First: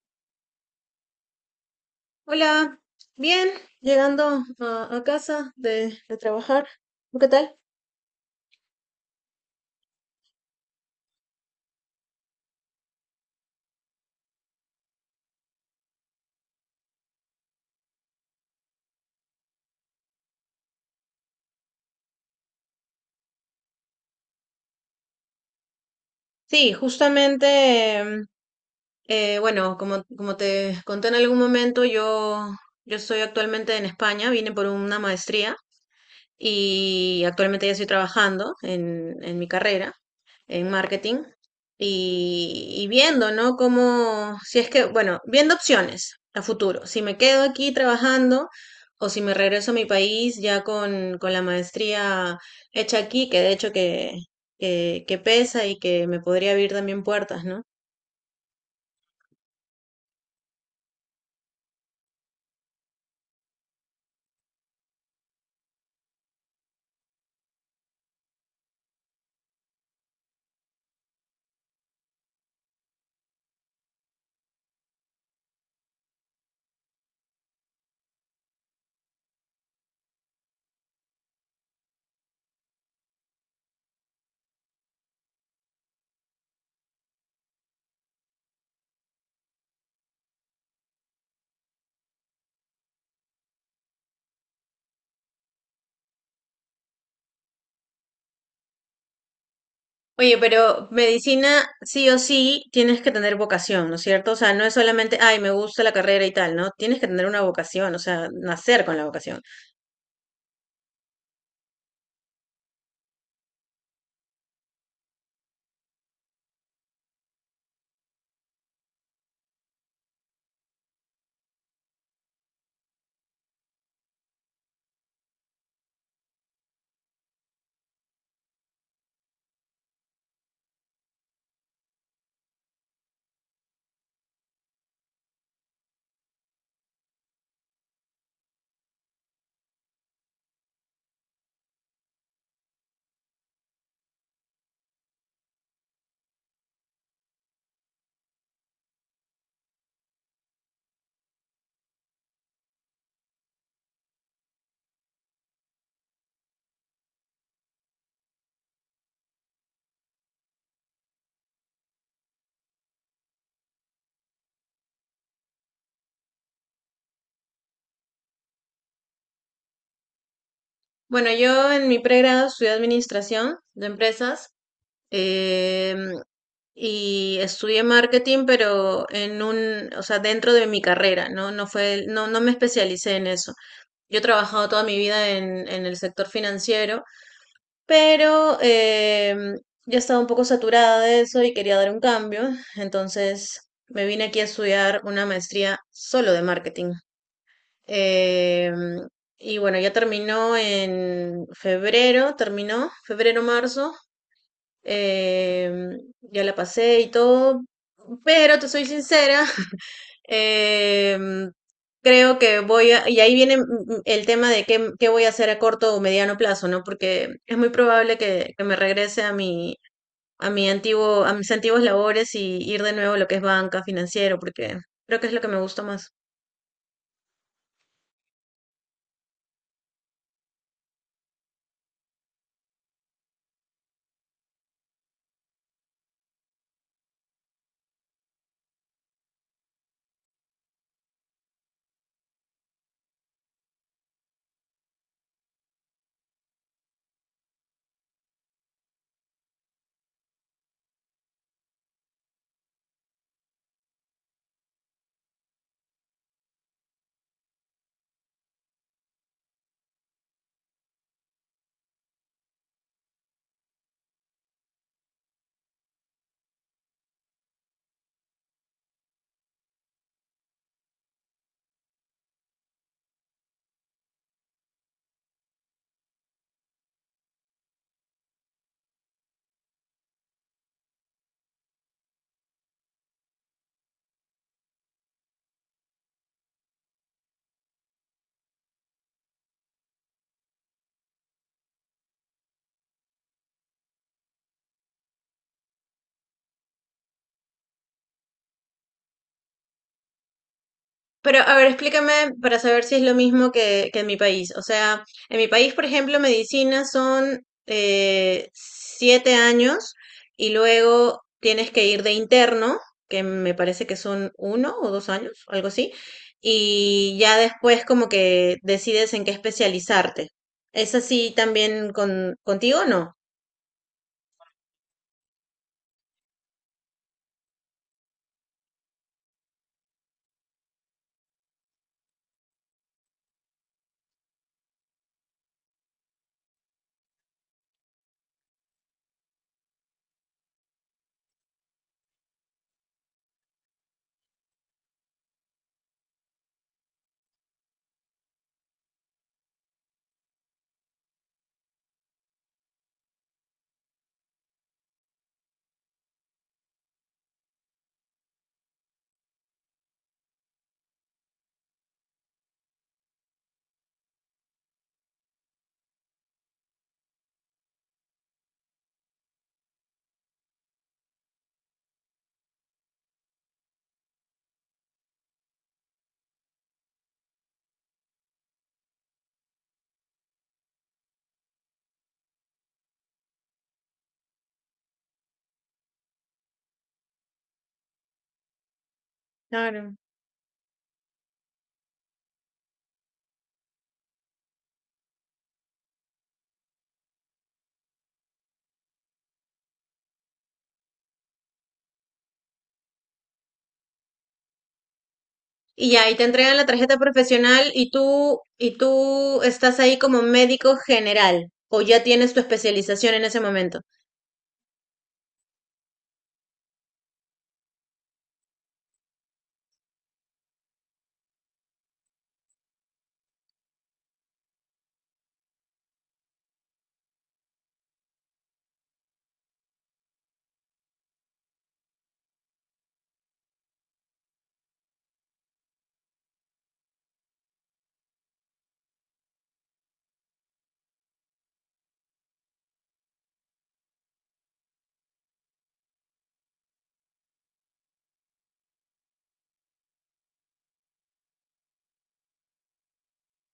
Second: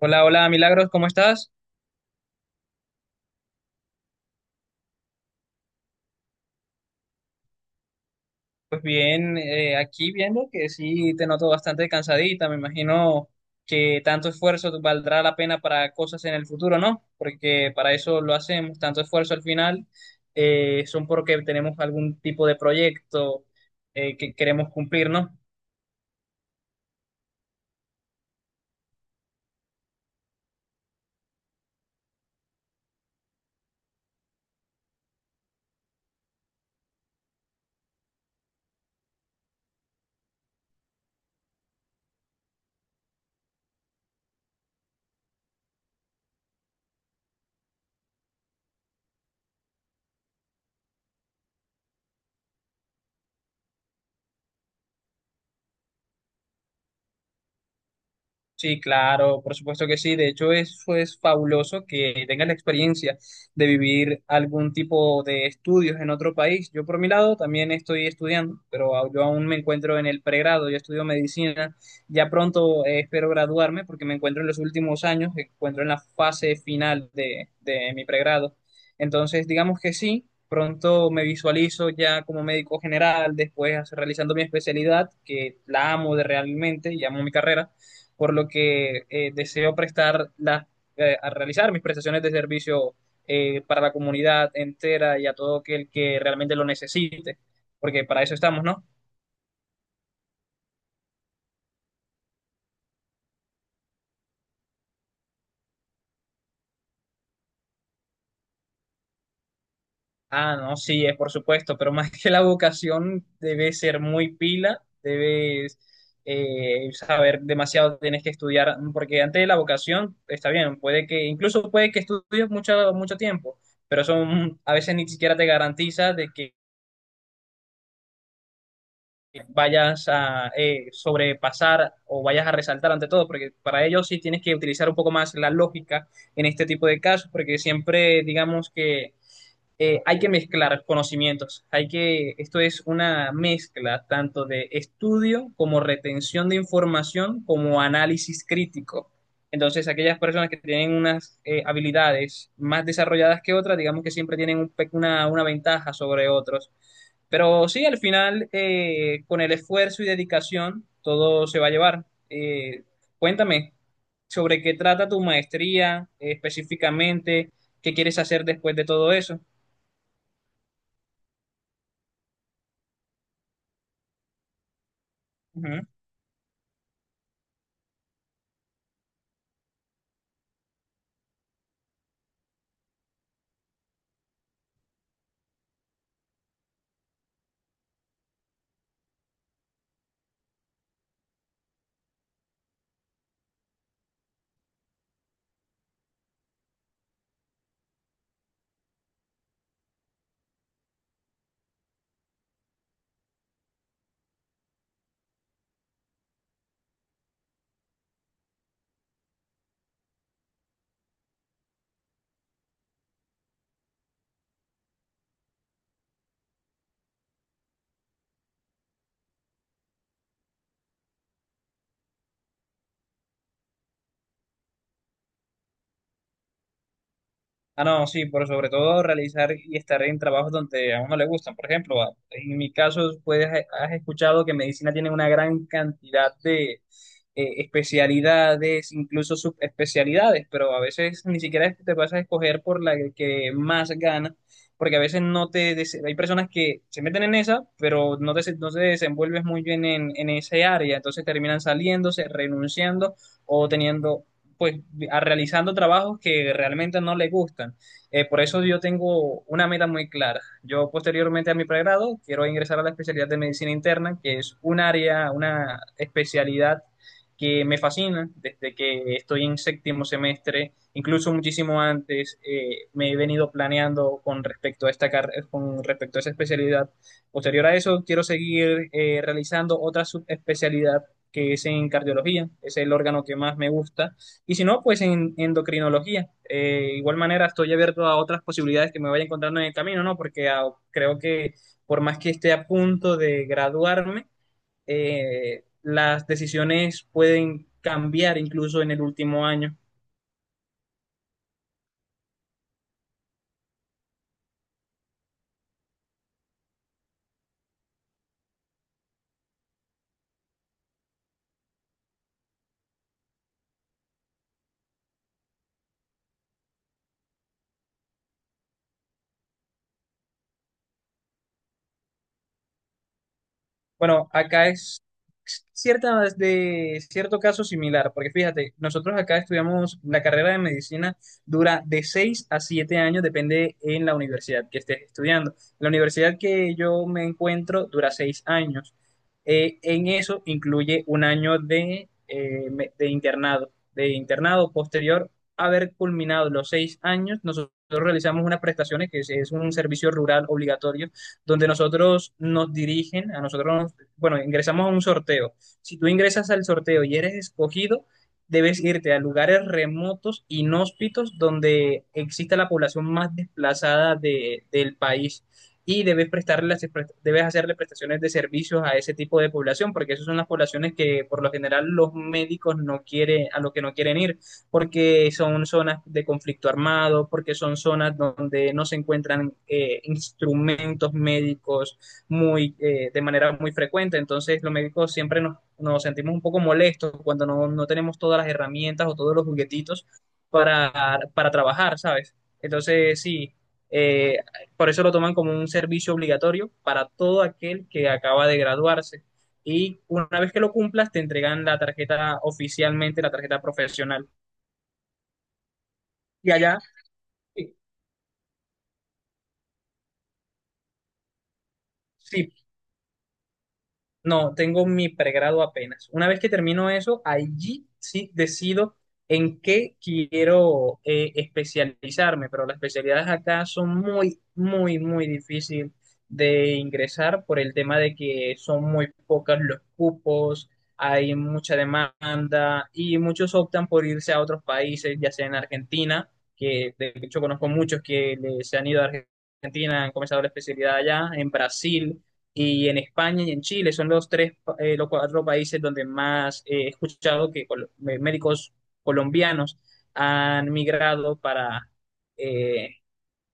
Hola, hola, Milagros, ¿cómo estás? Hola, bien, llegando a casa de trabajar. ¿Tú qué tal? Pues bien, aquí viendo que sí te noto bastante cansadita, me imagino que tanto esfuerzo valdrá la pena para cosas en el futuro, ¿no? Porque para eso lo hacemos, tanto esfuerzo al final son porque tenemos algún tipo de proyecto que queremos cumplir, ¿no? Sí, justamente, em, bueno, como te conté en algún momento, yo estoy actualmente en España, vine por una maestría y actualmente ya estoy trabajando en mi carrera en marketing y viendo, ¿no? Cómo, si es que, bueno, viendo opciones a futuro, si me quedo aquí trabajando o si me regreso a mi país ya con la maestría hecha aquí, que de hecho que pesa y que me podría abrir también puertas, ¿no? Sí, claro, por supuesto que sí. De hecho, eso es fabuloso que tengas la experiencia de vivir algún tipo de estudios en otro país. Yo, por mi lado, también estoy estudiando, pero yo aún me encuentro en el pregrado. Yo estudio medicina. Ya pronto espero graduarme porque me encuentro en los últimos años, me encuentro en la fase final de mi pregrado. Entonces, digamos que sí, pronto me visualizo ya como médico general, después realizando mi especialidad, que la amo de realmente y amo mi carrera por lo que deseo prestar las, a realizar mis prestaciones de servicio para la comunidad entera y a todo aquel que realmente lo necesite, porque para eso estamos, ¿no? Oye, pero medicina sí o sí tienes que tener vocación, ¿no es cierto? O sea, no es solamente, ay, me gusta la carrera y tal, ¿no? Tienes que tener una vocación, o sea, nacer con la vocación. Ah, no, sí, es por supuesto, pero más que la vocación debe ser muy pila, debes saber demasiado, tienes que estudiar, porque antes de la vocación está bien, puede que, incluso puede que estudies mucho, mucho tiempo, pero eso a veces ni siquiera te garantiza de que vayas a sobrepasar o vayas a resaltar ante todo, porque para ello sí tienes que utilizar un poco más la lógica en este tipo de casos, porque siempre digamos que hay que mezclar conocimientos. Hay que, esto es una mezcla tanto de estudio como retención de información como análisis crítico. Entonces, aquellas personas que tienen unas habilidades más desarrolladas que otras, digamos que siempre tienen un una ventaja sobre otros. Pero sí, al final, con el esfuerzo y dedicación, todo se va a llevar. Eh, cuéntame sobre qué trata tu maestría, específicamente, qué quieres hacer después de todo eso. Bueno, yo en mi pregrado estudié administración de empresas Ujú. em, y estudié marketing, pero o sea, dentro de mi carrera, ¿no? No fue, no me especialicé en eso. Yo he trabajado toda mi vida en el sector financiero. Pero ya estaba un poco saturada de eso y quería dar un cambio, entonces me vine aquí a estudiar una maestría solo de marketing. Em, y bueno, ya terminó en febrero, terminó, febrero-marzo, ya la pasé y todo, pero te soy sincera. Em, Creo que y ahí viene el tema de qué voy a hacer a corto o mediano plazo, ¿no? Porque es muy probable que me regrese a mis antiguos labores y ir de nuevo a lo que es banca, financiero, porque creo que es lo que me gusta más. Ah, no, sí, por sobre todo realizar y estar en trabajos donde a uno le gustan. Por ejemplo, en mi caso, pues has escuchado que medicina tiene una gran cantidad de especialidades, incluso subespecialidades, pero a veces ni siquiera es que te vas a escoger por la que más gana, porque a veces no Hay personas que se meten en esa, pero no te desenvuelves muy bien en ese área, entonces terminan saliéndose, renunciando o teniendo pues realizando trabajos que realmente no le gustan. Por eso yo tengo una meta muy clara. Yo posteriormente a mi pregrado quiero ingresar a la especialidad de medicina interna, que es un área, una especialidad que me fascina desde que estoy en séptimo semestre, incluso muchísimo antes me he venido planeando con respecto a esta con respecto a esa especialidad. Posterior a eso, quiero seguir realizando otra subespecialidad que es en cardiología, es el órgano que más me gusta y si no, pues en endocrinología. Igual manera, estoy abierto a otras posibilidades que me vaya encontrando en el camino, ¿no? Porque ah, creo que por más que esté a punto de graduarme, las decisiones pueden cambiar incluso en el último año. Pero, a ver, explícame para saber si es lo mismo que en mi país. O sea, en mi país, por ejemplo, medicina son 7 años y luego tienes que ir de interno, que me parece que son 1 o 2 años, algo así, y ya después como que decides en qué especializarte. ¿Es así también contigo o Bueno, acá es cierta, de cierto caso similar, porque fíjate, nosotros acá estudiamos la carrera de medicina, dura de 6 a 7 años, depende en la universidad que estés estudiando. La universidad que yo me encuentro dura 6 años. En eso incluye un año de, de internado. De internado posterior a haber culminado los 6 años, nosotros realizamos unas prestaciones, que es un servicio rural obligatorio donde nosotros nos dirigen, a nosotros, bueno, ingresamos a un sorteo. Si tú ingresas al sorteo y eres escogido, debes irte a lugares remotos, inhóspitos, donde exista la población más desplazada del país. Y debes debes hacerle prestaciones de servicios a ese tipo de población, porque esas son las poblaciones que por lo general los médicos no quieren, a los que no quieren ir porque son zonas de conflicto armado, porque son zonas donde no se encuentran instrumentos médicos muy, de manera muy frecuente. Entonces, los médicos siempre nos sentimos un poco molestos cuando no, no, tenemos todas las herramientas o todos los no? juguetitos para trabajar, ¿sabes? Entonces, sí, eh, por eso lo toman como un servicio obligatorio para todo aquel que acaba de graduarse. Y una vez que lo cumplas, te entregan la tarjeta oficialmente, la tarjeta profesional. Y ya, ahí te Y entregan la allá, tarjeta profesional sí, y tú estás ahí como médico general o ya tienes tu sí, especialización en ese momento. no, tengo mi pregrado apenas. Una vez que termino eso, allí sí decido en qué quiero especializarme, pero las especialidades acá son muy, muy, muy difíciles de ingresar por el tema de que son muy pocos los cupos, hay mucha demanda y muchos optan por irse a otros países, ya sea en Argentina, que de hecho conozco muchos que se han ido a Argentina, han comenzado la especialidad allá, en Brasil y en España y en Chile son los tres, los cuatro países donde más he escuchado que médicos colombianos han migrado para eh,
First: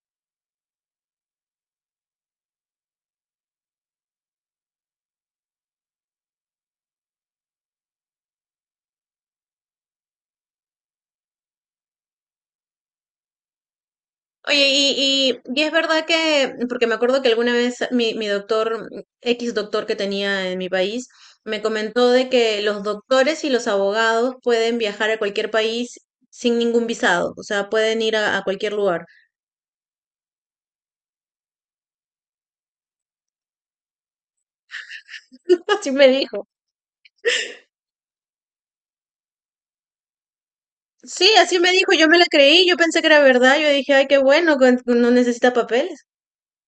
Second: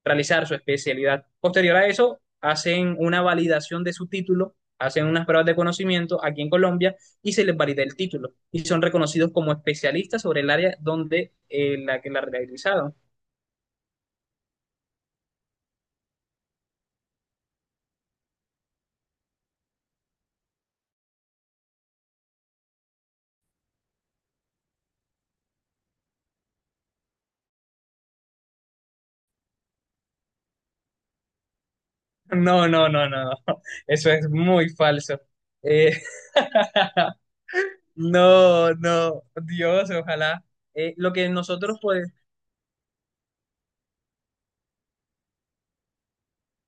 realizar su especialidad. Posterior a eso, hacen una validación de su título, hacen unas pruebas de conocimiento aquí en Colombia y se les valida el título y son reconocidos como especialistas sobre el área donde la que la realizaron. Oye, y es verdad que, porque me acuerdo que alguna vez mi doctor, X doctor que tenía en mi país, me comentó de que los doctores y los abogados pueden viajar a cualquier país sin ningún visado, o sea, pueden ir a cualquier lugar. No, no, no, no, no. Eso es muy falso. Así Eh, me dijo. No, no, Dios, ojalá. Lo que Sí, así me nosotros dijo, pues, yo me la creí, yo pensé que era verdad, yo dije, ay, qué bueno, no necesita papeles.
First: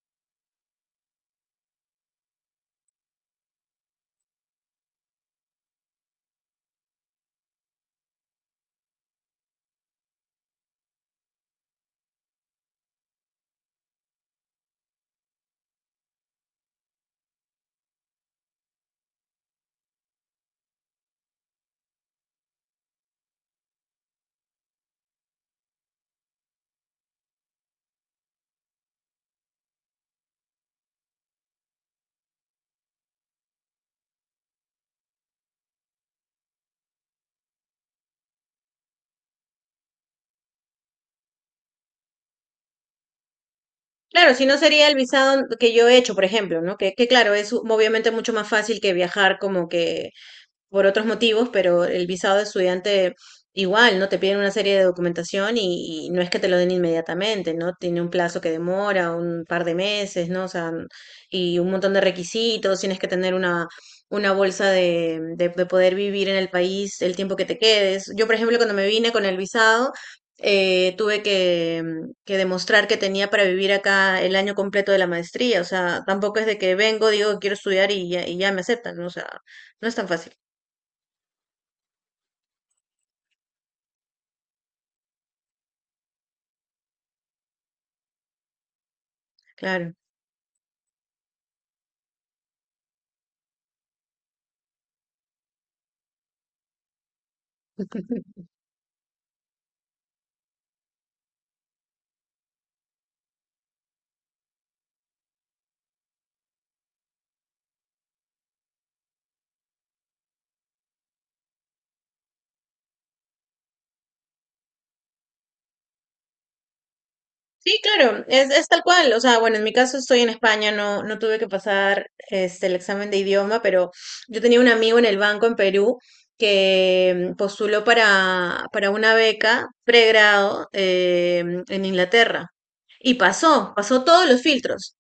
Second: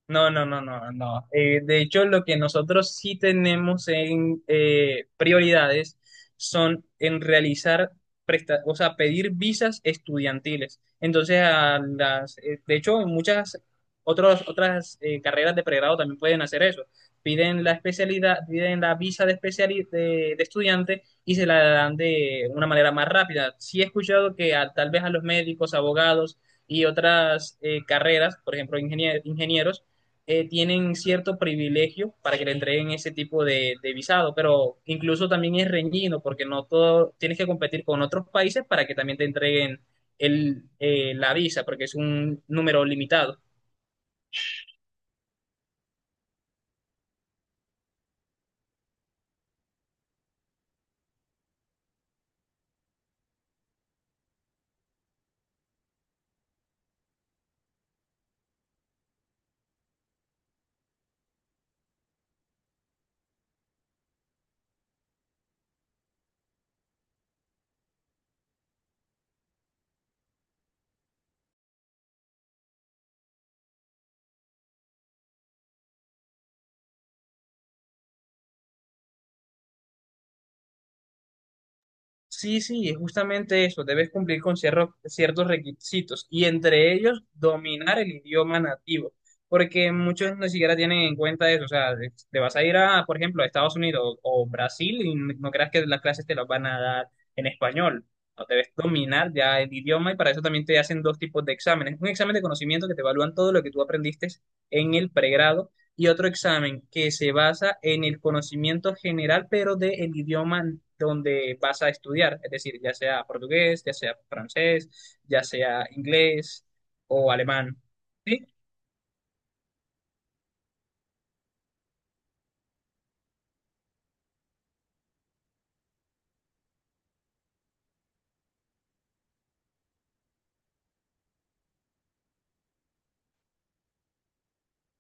No, no, no, no, no. De hecho, lo que nosotros sí tenemos en prioridades son en o sea, pedir visas estudiantiles. Entonces, a las, de hecho, en muchas otras carreras de pregrado también pueden hacer eso. Piden la especialidad, piden la visa de, de estudiante y se la dan de una manera más rápida. Sí he escuchado que tal vez a los médicos, abogados y otras carreras, por ejemplo, ingenieros, tienen cierto privilegio para que le entreguen ese tipo de visado, pero incluso también es reñido porque no todo, tienes que competir con otros países para que también te entreguen el, la visa, porque es un número limitado. Claro, si no sería el visado que yo he hecho, por ejemplo, ¿no? Que claro, es obviamente mucho más fácil que viajar como que por otros motivos, pero el visado de estudiante igual, ¿no? Te piden una serie de documentación y no es que te lo den inmediatamente, ¿no? Tiene un plazo que demora, un par de meses, ¿no? O sea, y un montón de requisitos, tienes que tener una bolsa de poder vivir en el país el tiempo que te quedes. Yo, por ejemplo, cuando me vine con el visado, tuve que demostrar que tenía para vivir acá el año completo de la maestría, o sea, tampoco es de que vengo, digo, quiero estudiar y ya me aceptan, ¿no? O sea, no es tan fácil. Sí, sí, es justamente eso. Debes cumplir con ciertos requisitos y entre ellos dominar el idioma nativo, porque Claro. muchos ni siquiera tienen en cuenta eso. O sea, te vas a ir a, por ejemplo, a Estados Unidos o Brasil y no creas que las clases te las van a dar en español. No, debes dominar ya el idioma y para eso también te hacen dos tipos de exámenes. Un examen de conocimiento que te evalúan todo lo que tú aprendiste en el pregrado y otro examen que se basa en el conocimiento general, pero del idioma donde vas a estudiar, es decir, ya sea portugués, ya sea francés, ya sea inglés o alemán. Sí, claro, ¿Sí? es tal cual. O sea, bueno, en mi caso estoy en España, no tuve que pasar el examen de idioma, pero yo tenía un amigo en el banco en Perú que postuló para una beca pregrado en Inglaterra y pasó todos los filtros.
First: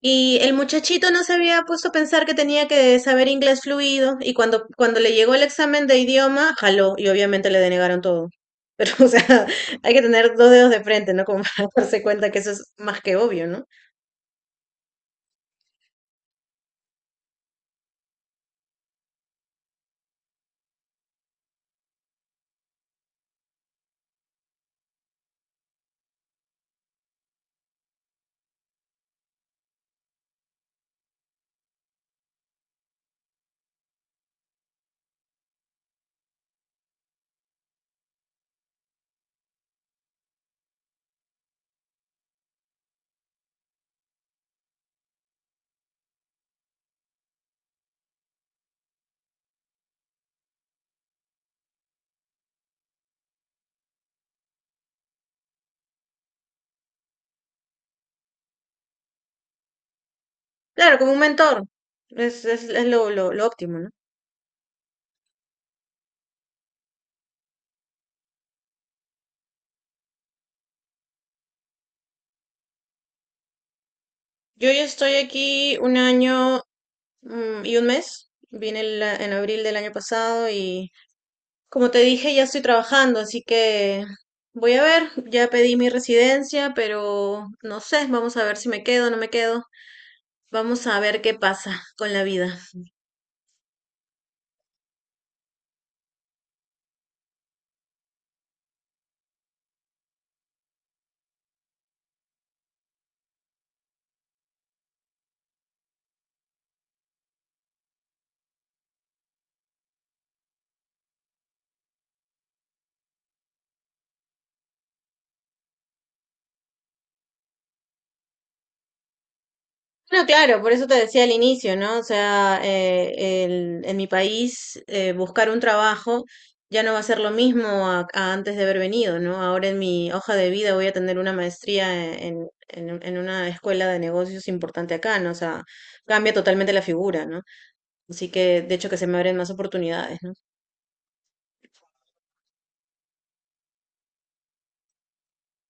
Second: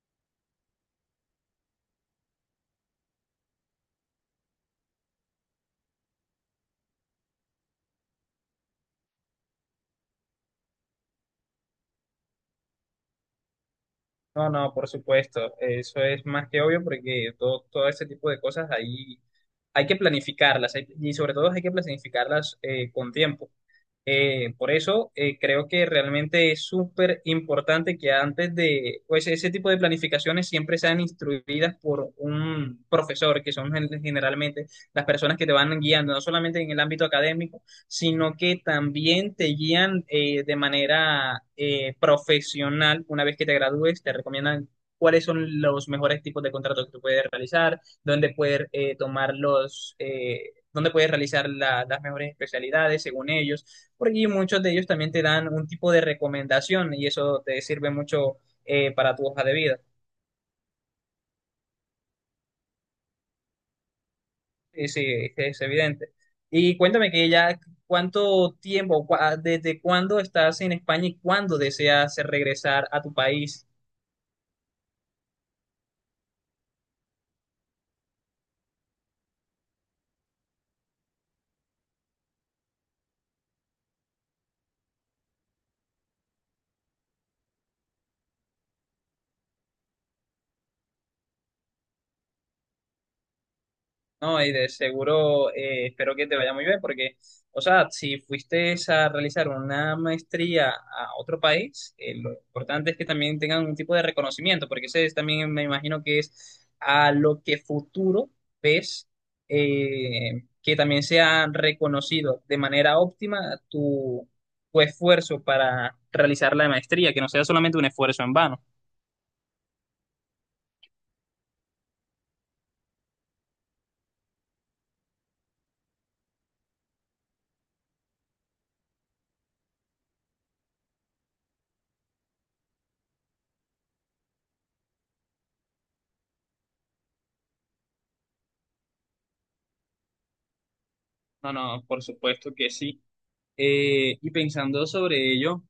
Y el muchachito no se había puesto a pensar que tenía que saber inglés fluido y cuando le llegó el examen de idioma, jaló y obviamente le denegaron todo. Pero, o sea, hay que tener dos dedos de frente, ¿no? Como darse cuenta que eso es más que obvio, ¿no? No, no, por supuesto, eso es más que obvio porque todo este tipo de cosas ahí hay que y sobre todo hay que planificarlas con tiempo. Por eso creo que realmente es súper importante que antes de pues, ese tipo de planificaciones siempre sean instruidas por un profesor, que son generalmente las personas que te van guiando, no solamente en el ámbito académico, sino que también te guían de manera profesional. Una vez que te gradúes, te recomiendan cuáles son los mejores tipos de contratos que tú puedes realizar, dónde puedes dónde puedes realizar las mejores especialidades según ellos porque muchos de ellos también te dan un tipo de recomendación y eso te sirve mucho para tu hoja de vida. Claro, como un mentor, es lo óptimo, ¿no? Sí, sí, es evidente. Y cuéntame que ya cuánto tiempo, desde cuándo estás en España y cuándo deseas regresar a tu país. Yo ya estoy aquí un año y un mes, vine en abril del año pasado y como te dije, ya estoy trabajando, así que voy a ver, ya pedí mi residencia, pero no sé, vamos a ver si me quedo o no me quedo, vamos a ver qué pasa con la vida. No, y de seguro espero que te vaya muy bien porque, o sea, si fuiste a realizar una maestría a otro país, lo importante es que también tengan un tipo de reconocimiento, porque ese es también me imagino que es a lo que futuro ves que también sea reconocido de manera óptima tu, tu esfuerzo para realizar la maestría, que no sea solamente un esfuerzo en vano. No, claro, por eso te decía al inicio, ¿no? O sea, en mi país buscar un trabajo ya no va a ser lo mismo a antes de haber venido, ¿no? Ahora en mi hoja de vida voy a tener una maestría en una escuela de negocios importante acá, ¿no? O sea, cambia totalmente la figura, ¿no? Así que, de hecho, que se me abren más oportunidades, ¿no? No, no, por supuesto que sí. Y pensando sobre ello,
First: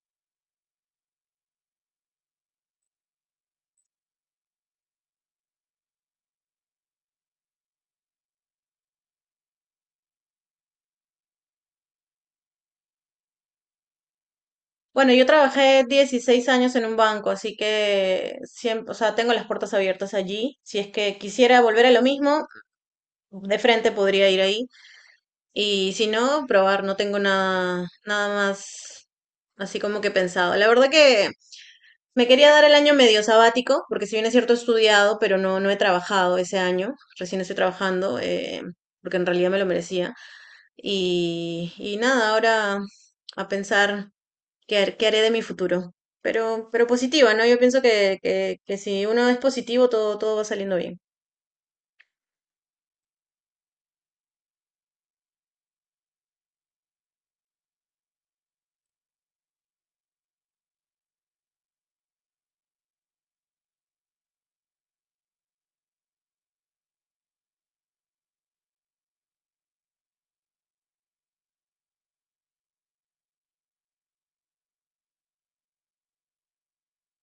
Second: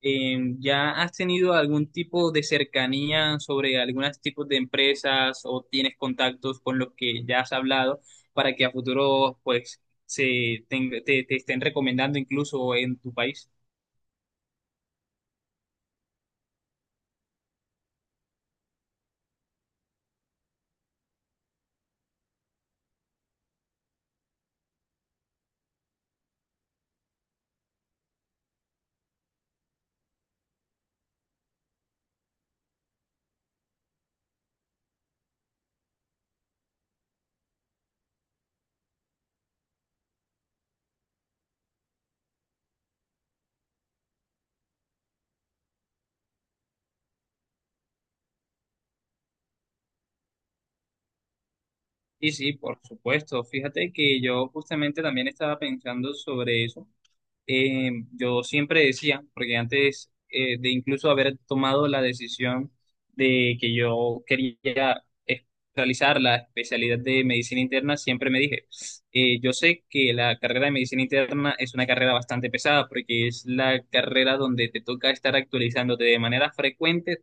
¿ya has tenido algún tipo de cercanía sobre algunos tipos de empresas o tienes contactos con los que ya has hablado para que a futuro pues se te estén recomendando incluso en tu país? Bueno, yo trabajé 16 años en un banco, así que siempre, o sea, tengo las puertas abiertas allí. Si es que quisiera volver a lo mismo, de frente podría ir ahí. Y si no, probar, no tengo nada, nada más así como que pensado. La verdad que me quería dar el año medio sabático, porque si bien es cierto he estudiado, pero no he trabajado ese año, recién estoy trabajando, porque en realidad me lo merecía. Y nada, ahora a pensar qué haré de mi futuro. Pero positiva, ¿no? Yo pienso que si uno es positivo, todo va saliendo bien. Y sí, por supuesto, fíjate que yo justamente también estaba pensando sobre eso. Yo siempre decía, porque antes de incluso haber tomado la decisión de que yo realizar la especialidad de medicina interna, siempre me dije, yo sé que la carrera de medicina interna es una carrera bastante pesada, porque es la carrera donde te toca estar actualizándote de manera frecuente.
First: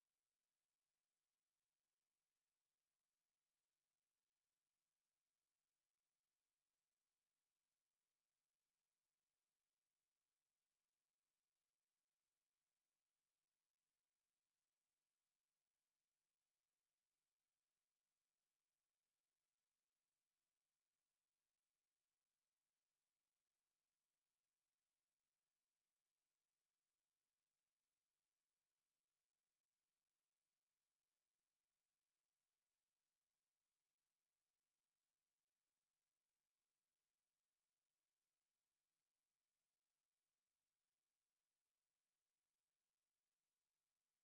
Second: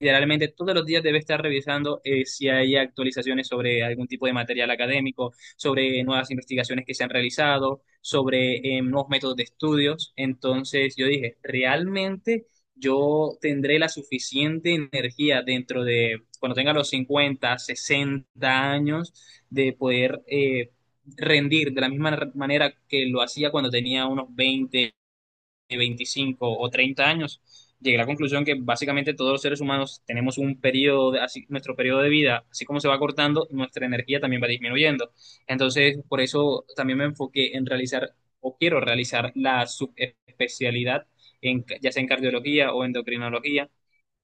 Generalmente todos los días debe estar revisando si hay actualizaciones sobre algún tipo de material académico, sobre nuevas investigaciones que se han realizado, sobre nuevos métodos de estudios. Entonces yo dije, ¿realmente yo tendré la suficiente energía dentro de, cuando tenga los 50, 60 años, de poder rendir de la misma manera que lo hacía cuando tenía unos 20 25 o 30 años? Llegué a la conclusión que básicamente todos los seres humanos tenemos un periodo, así, nuestro periodo de vida, así como se va cortando, nuestra energía también va disminuyendo. Entonces, por eso también me enfoqué en realizar o quiero realizar la subespecialidad, ya sea en cardiología o endocrinología,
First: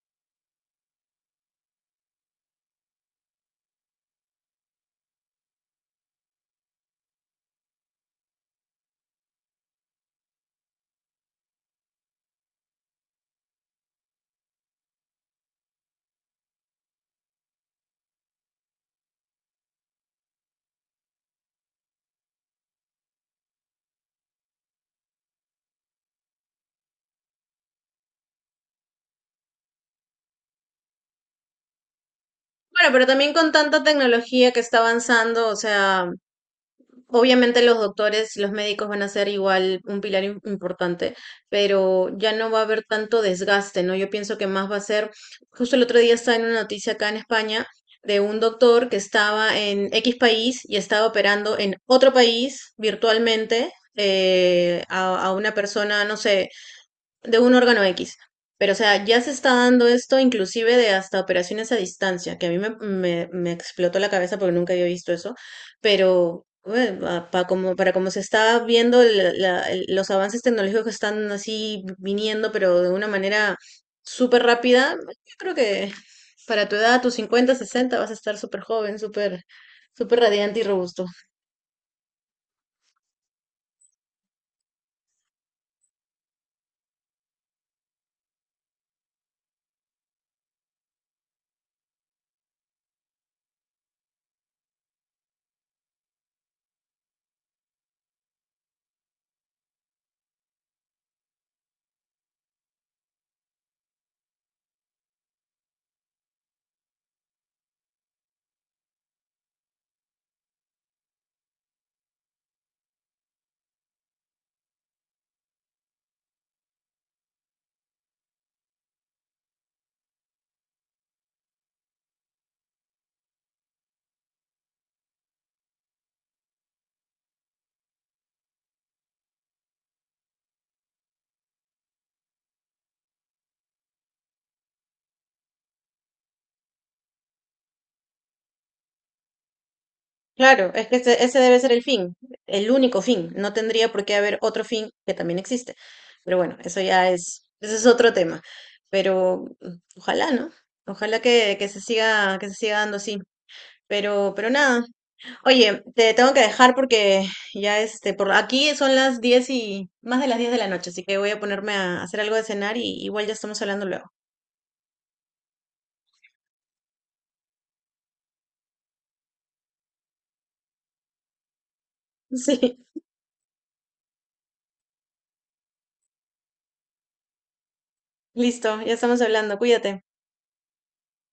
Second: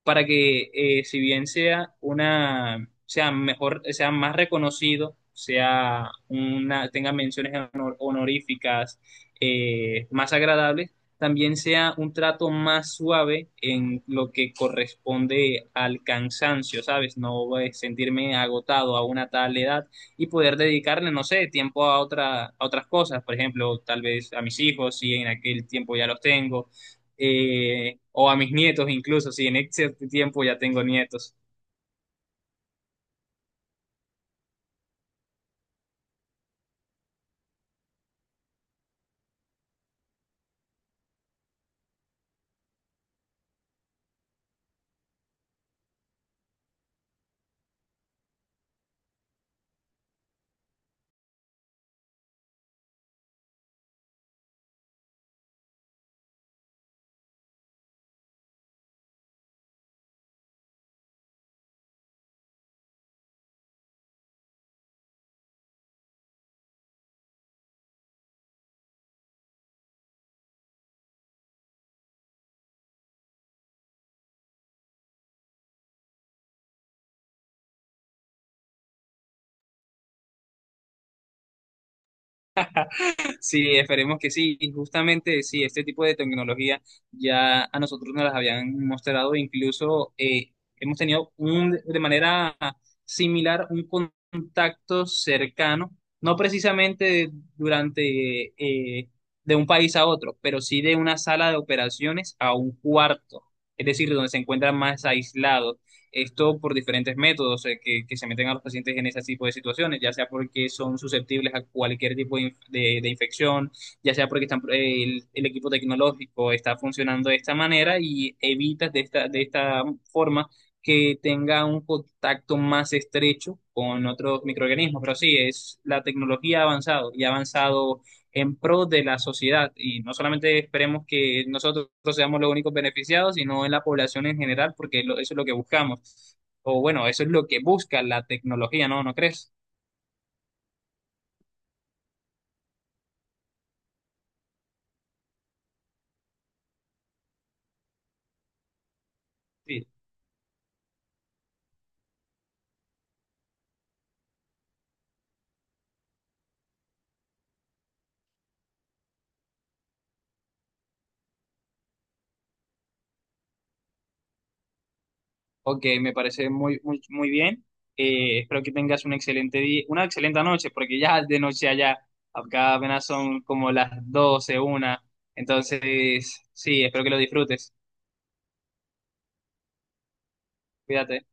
para que si bien sea una, sea mejor, sea más reconocido, sea una, tenga menciones honoríficas más agradables, también sea un trato más suave en lo que corresponde al cansancio, ¿sabes? No sentirme agotado a una tal edad y poder dedicarle, no sé, tiempo a a otras cosas, por ejemplo, tal vez a mis hijos, si en aquel tiempo ya los tengo o a mis nietos incluso, si en cierto tiempo ya tengo nietos. Bueno, pero también con tanta tecnología que está avanzando, o sea, obviamente los doctores, los médicos van a ser igual un pilar importante, pero ya no va a haber tanto desgaste, ¿no? Yo pienso que más va a ser, justo el otro día estaba en una noticia acá en España de un doctor que estaba en X país y estaba operando en otro país virtualmente a una persona, no sé, de un órgano X. Pero, o sea, ya se está dando esto inclusive de hasta operaciones a distancia, que a mí me explotó la cabeza porque nunca había visto eso, pero para como se está viendo los avances tecnológicos que están así viniendo, pero de una manera súper rápida, yo creo que para tu edad, tus 50 60 vas a estar súper joven, súper, súper radiante y robusto. Sí, esperemos que sí. Y justamente, sí, este tipo de tecnología ya a nosotros nos las habían mostrado, incluso hemos tenido un, de manera similar un contacto cercano, no precisamente durante de un país a otro, pero sí de una sala de operaciones a un cuarto, es decir, donde se encuentran más aislados. Esto por diferentes métodos que se meten a los pacientes en ese tipo de situaciones, ya sea porque son susceptibles a cualquier tipo de, de infección, ya sea porque están, el equipo tecnológico está funcionando de esta manera y evitas de de esta forma que tenga un contacto más estrecho con otros microorganismos. Pero sí, es la tecnología ha avanzado y ha avanzado en pro de la sociedad y no solamente esperemos que nosotros seamos los únicos beneficiados, sino en la población en general, porque eso es lo que buscamos. O bueno, eso es lo que busca la tecnología, ¿no? ¿No crees? Claro, es que ese debe ser el fin, el único fin. No tendría por qué haber otro fin que también existe. Pero bueno, ese es otro tema. Pero Sí. ojalá, ¿no? Ojalá que se siga dando así. Pero nada. Oye, te tengo que dejar porque ya este, por aquí son las 10 y más de las 10 de la noche, así que voy a ponerme a hacer algo de cenar y igual ya estamos hablando luego. Ok, me parece muy, muy, muy bien. Espero que tengas un excelente día, una excelente noche, porque ya es de noche allá, acá Sí, apenas son como las 12, 1. Entonces, sí, espero que lo disfrutes. listo, ya estamos hablando. Cuídate. Cuídate.